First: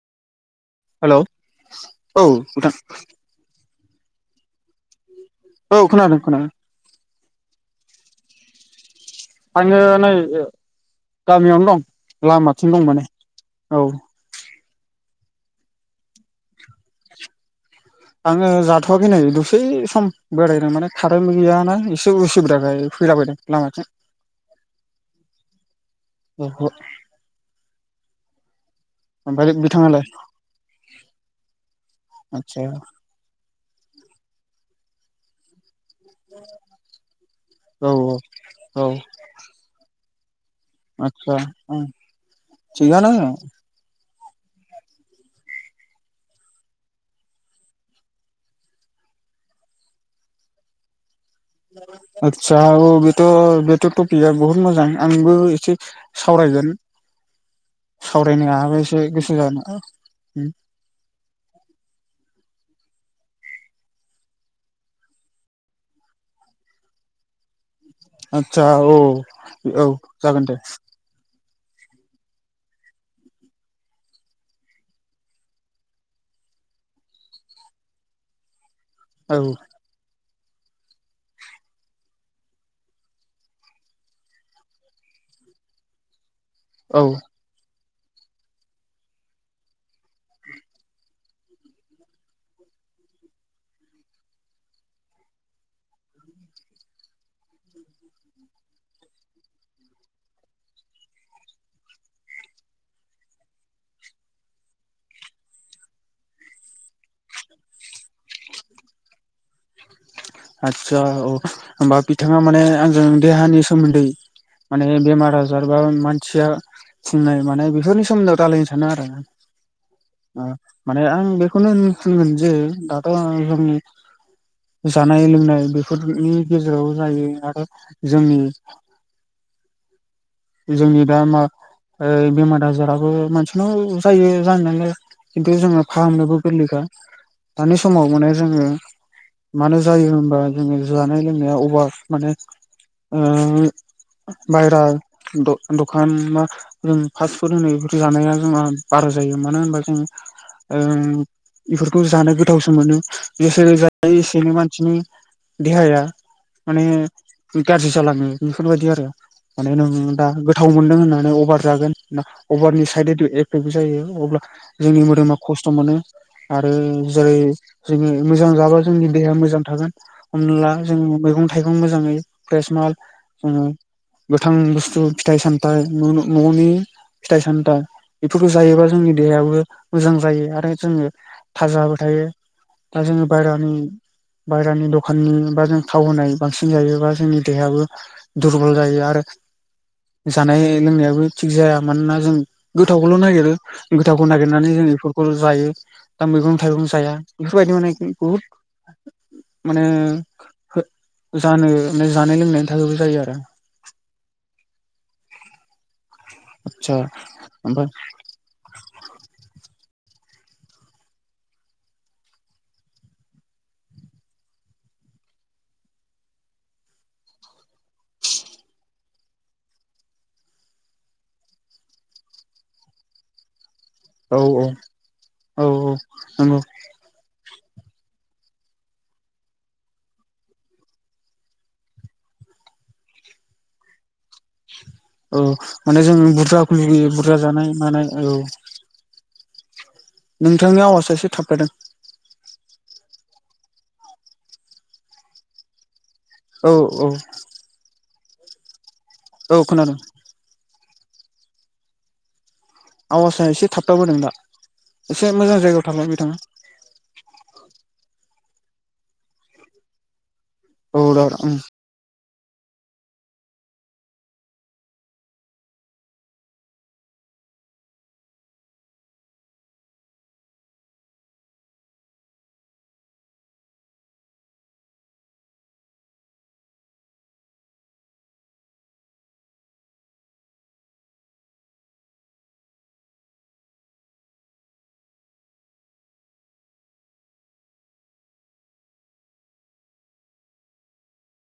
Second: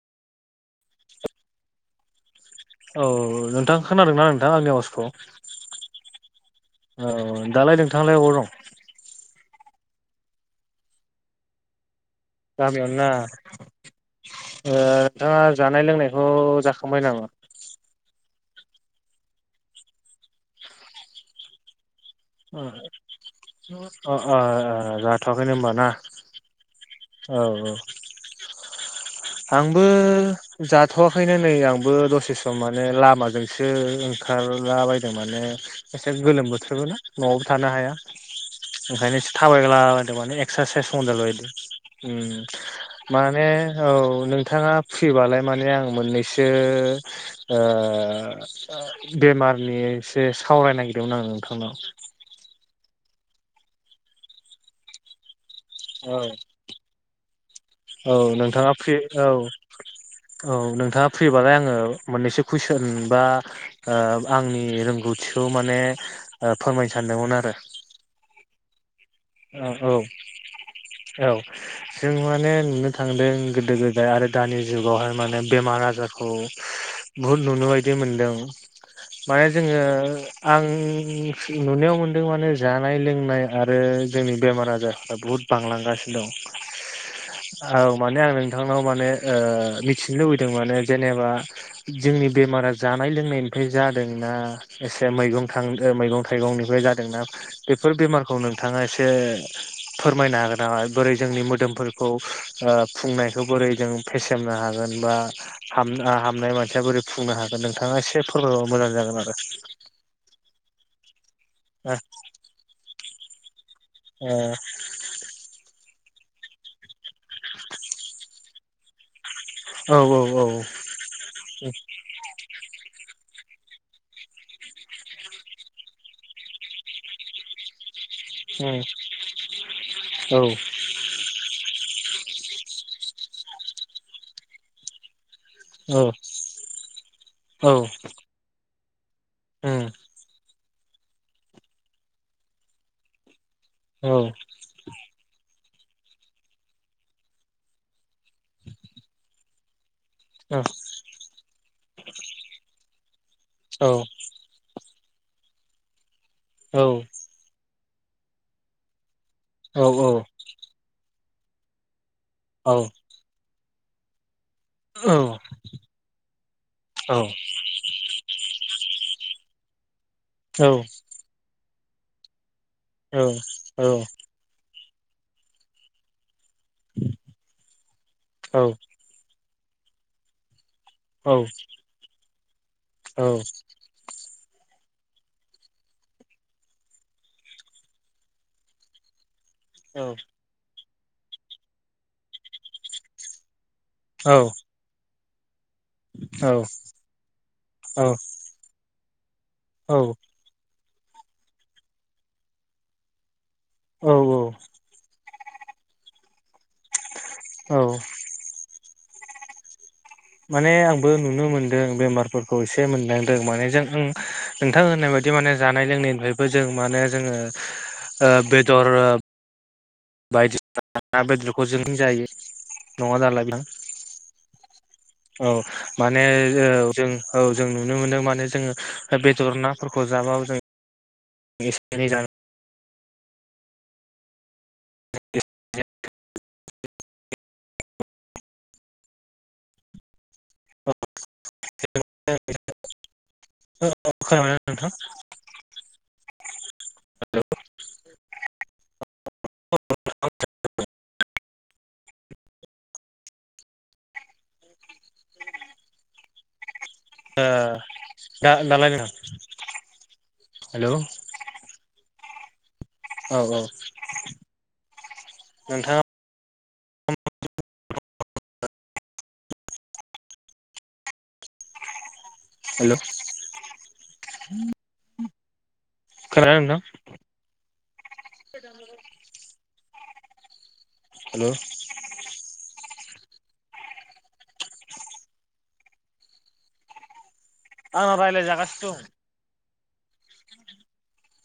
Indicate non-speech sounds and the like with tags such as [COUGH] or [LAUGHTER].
हेल' औ नोंथां औ नोंथां खोनादोंना नोंथां आंनि आवासखौ औ खोनादों, खोनादों औ दालाय नोंथाङालाय अबाव दं? आङो नै ओ गामियावनो दं लामाथिं दं माने गामियावनोना औ ओ नोंथाङा जानाय लोंनायखौ जाखांबाय नाङा? आङो जाथ'वाखै नै दसे सम बोरायदों माने कारेन्ट गैयाना एसे उसुबिदाखाय फैलाबायदों ओ लामाथिं ओ ओ जाथ'वाखैनो होनबा ना ओहो औ औ आंबो बिथाङालाय जाथ'वाखैनो नै आंबो दसे सम आदसा माने लामाजों सो ओंखारला बदों माने एसे गोलोम बोथोरबोना न'आवबो थानो औ हाया, औ ओंखायनो एसे थाबायला बायदों माने ए एकस्रासाइस मदेल आदसा बायदि ओं उम थिगानो माने औ नोंथाङा फ्रिबालाय माने आं मोननैसो ओ बे बेमारनि एसे सावरायनो नागिरदोंमोन आं आदसा औ बेथ' बेथ' टपिकआ बुहुद मोजां आंबो एसे आं सावरायगोन औ सावरायनो नोंथाङा हायाबा फ्रि एसे औ गोसो जानो औ नोंथाङा फ्रिबालाय आङो मोननैसो कुइसन बा ओ आंनि रोंगौथिखौ माने ओ फोरमायनो सानदोंमोन आरो ओ आदसा औ औ जागोन दे। औ जों माने नुनो थांदों गोदो गोदाय आरो दानि जुगावहाय माने बेमार आजारखौ बुहुद नुनो बायदि मोनदों औ माने जोङो आं नुनायाव मोनदों माने जानाय-लोंनाय आरो जोंनि बेमार आजारफ्रा बुहुद बांलांगासिनो दं औ। औ माने आं नोंथांनाव माने ओ मिथिनो लुबैदों माने जेनेबा जोंनि बेमारा जानाय लोंनायनिफ्राय जादोंना एसे मैगं थां मैगं थाइगंनिफ्राय जादोंना। बेफोर बेमारखौ नोंथाङा एसे फोरमायनो हागोन नामा बोरै जोंनि मोदोमफोरखौ ओ फुंनायखौ बोरै जों फेसेमनो हागोन बा हामनाय मानसिया बोरै फुंनो हागोन नोंथाङा एसे फोरमायबा मोजां जागोन आरो [UNINTELLIGIBLE] आदसा औ होमबा बिथाङा माने आंजों देहानि सोमोन्दै ओ माने बेमार आजार बा मा थिया फुंनाय मानाय बेफोरनि सोमोन्दै रायलायनो सानो आरोना औ उम औ उम औ माने आं बेखौनो बुंगोन जे दाथ' जोंनि जानाय लोंनाय बेफोरनि गेजेराव जायो। आरो जोंनि जोंनि दा मा ओ बेमार आजाराबो मानसिनाव जायो जानायालाय खिन्थु जोङो फाहामनोबो गोरलैखा दानि समाव माने जोङो मानो जायो होनबा जोङो जानाय लोंनाया अभार माने ओ बायरा द-दखाना जों फास्ट फुड होनो बेफोर जानाया जोंहा बारा जायो मानो होनबा जों उम बेफोरखौ जानो गोथावसो मोनो जेसेनो जायो एसेनो मानसिनि देहाया माने गाज्रि जालाङो बेफोरबायदि आरो माने नों दा गोथाव मोन्दों होननानै अभार जागोना अभारनि साइद एथु एफेक्ट जायो अब्ला जोंनि मोदोमा खस्थ' मोनो आरो जेरै जोङो मोजां जाबा जोंनि देहाया मो जां थागोन हमनाला जों मैगं थाइगं मोजाङै फ्रेस माल जोङो औ गोथां बुस्थु फिथाइ सामथाइ न न'नि फिथाइ सामथाइ बेफोरखौ जायोबा जोंनि देहायाबो मोजां जायो आरो जोङो थाजाबो थायो बा जोङो बायहेरानि बायहेरानि दखाननि बा जों थाव होनाय बांसिन जायोबा जोंनि देहायाबो दुरबल जायो आरो जानाय लोंनायाबो थिग जाया मानोना जों गोथावखौल' नागिरो गोथावखौ नागिरनानै जों बेफोरखौ जायो दा मैगं थाइगं जाया बेफोरबायदि माने बुहुद माने जानो माने जानाय लोंनायनि थाखायबो जायो आरो औ आतसा औ ओफ्राय माने आंबो नुनो मोनदों बेमारफोरखौ एसे मोनदांदों माने जों आं नोंथां होननाय बायदि बिदि माने जानाय लोंनायनिफ्रायबो जों माने जोङो ओ बेदर बायदिसिना ना बेदरखौ जों जायो नङा दालाय औ नोंथां औ माने औ जों औ जों नुनो मोनदों माने जोङो बेदर नाफोरखौ जाबाबो जों एसे एनै जानो औ माने जों बुरजाखौ लुुबैयो बुरजा जानाय मानाय औ नोंथांनि आवाजा एसे थाबथादों औ खोनाबायना नोंथां औ औ औ खोनादों आवासआ एसे थाबथाबोदों दा एसे मोजां जायगायाव थालाय बिथाङा दा दालाय नोंथां हेलौ औ औ दा उम औ औ नोंथाङा [UNINTELLIGIBLE] हेल' खोनादोंना नोंथां [UNINTELLIGIBLE] हेलौ आंना रायलाय जागासिनो दं।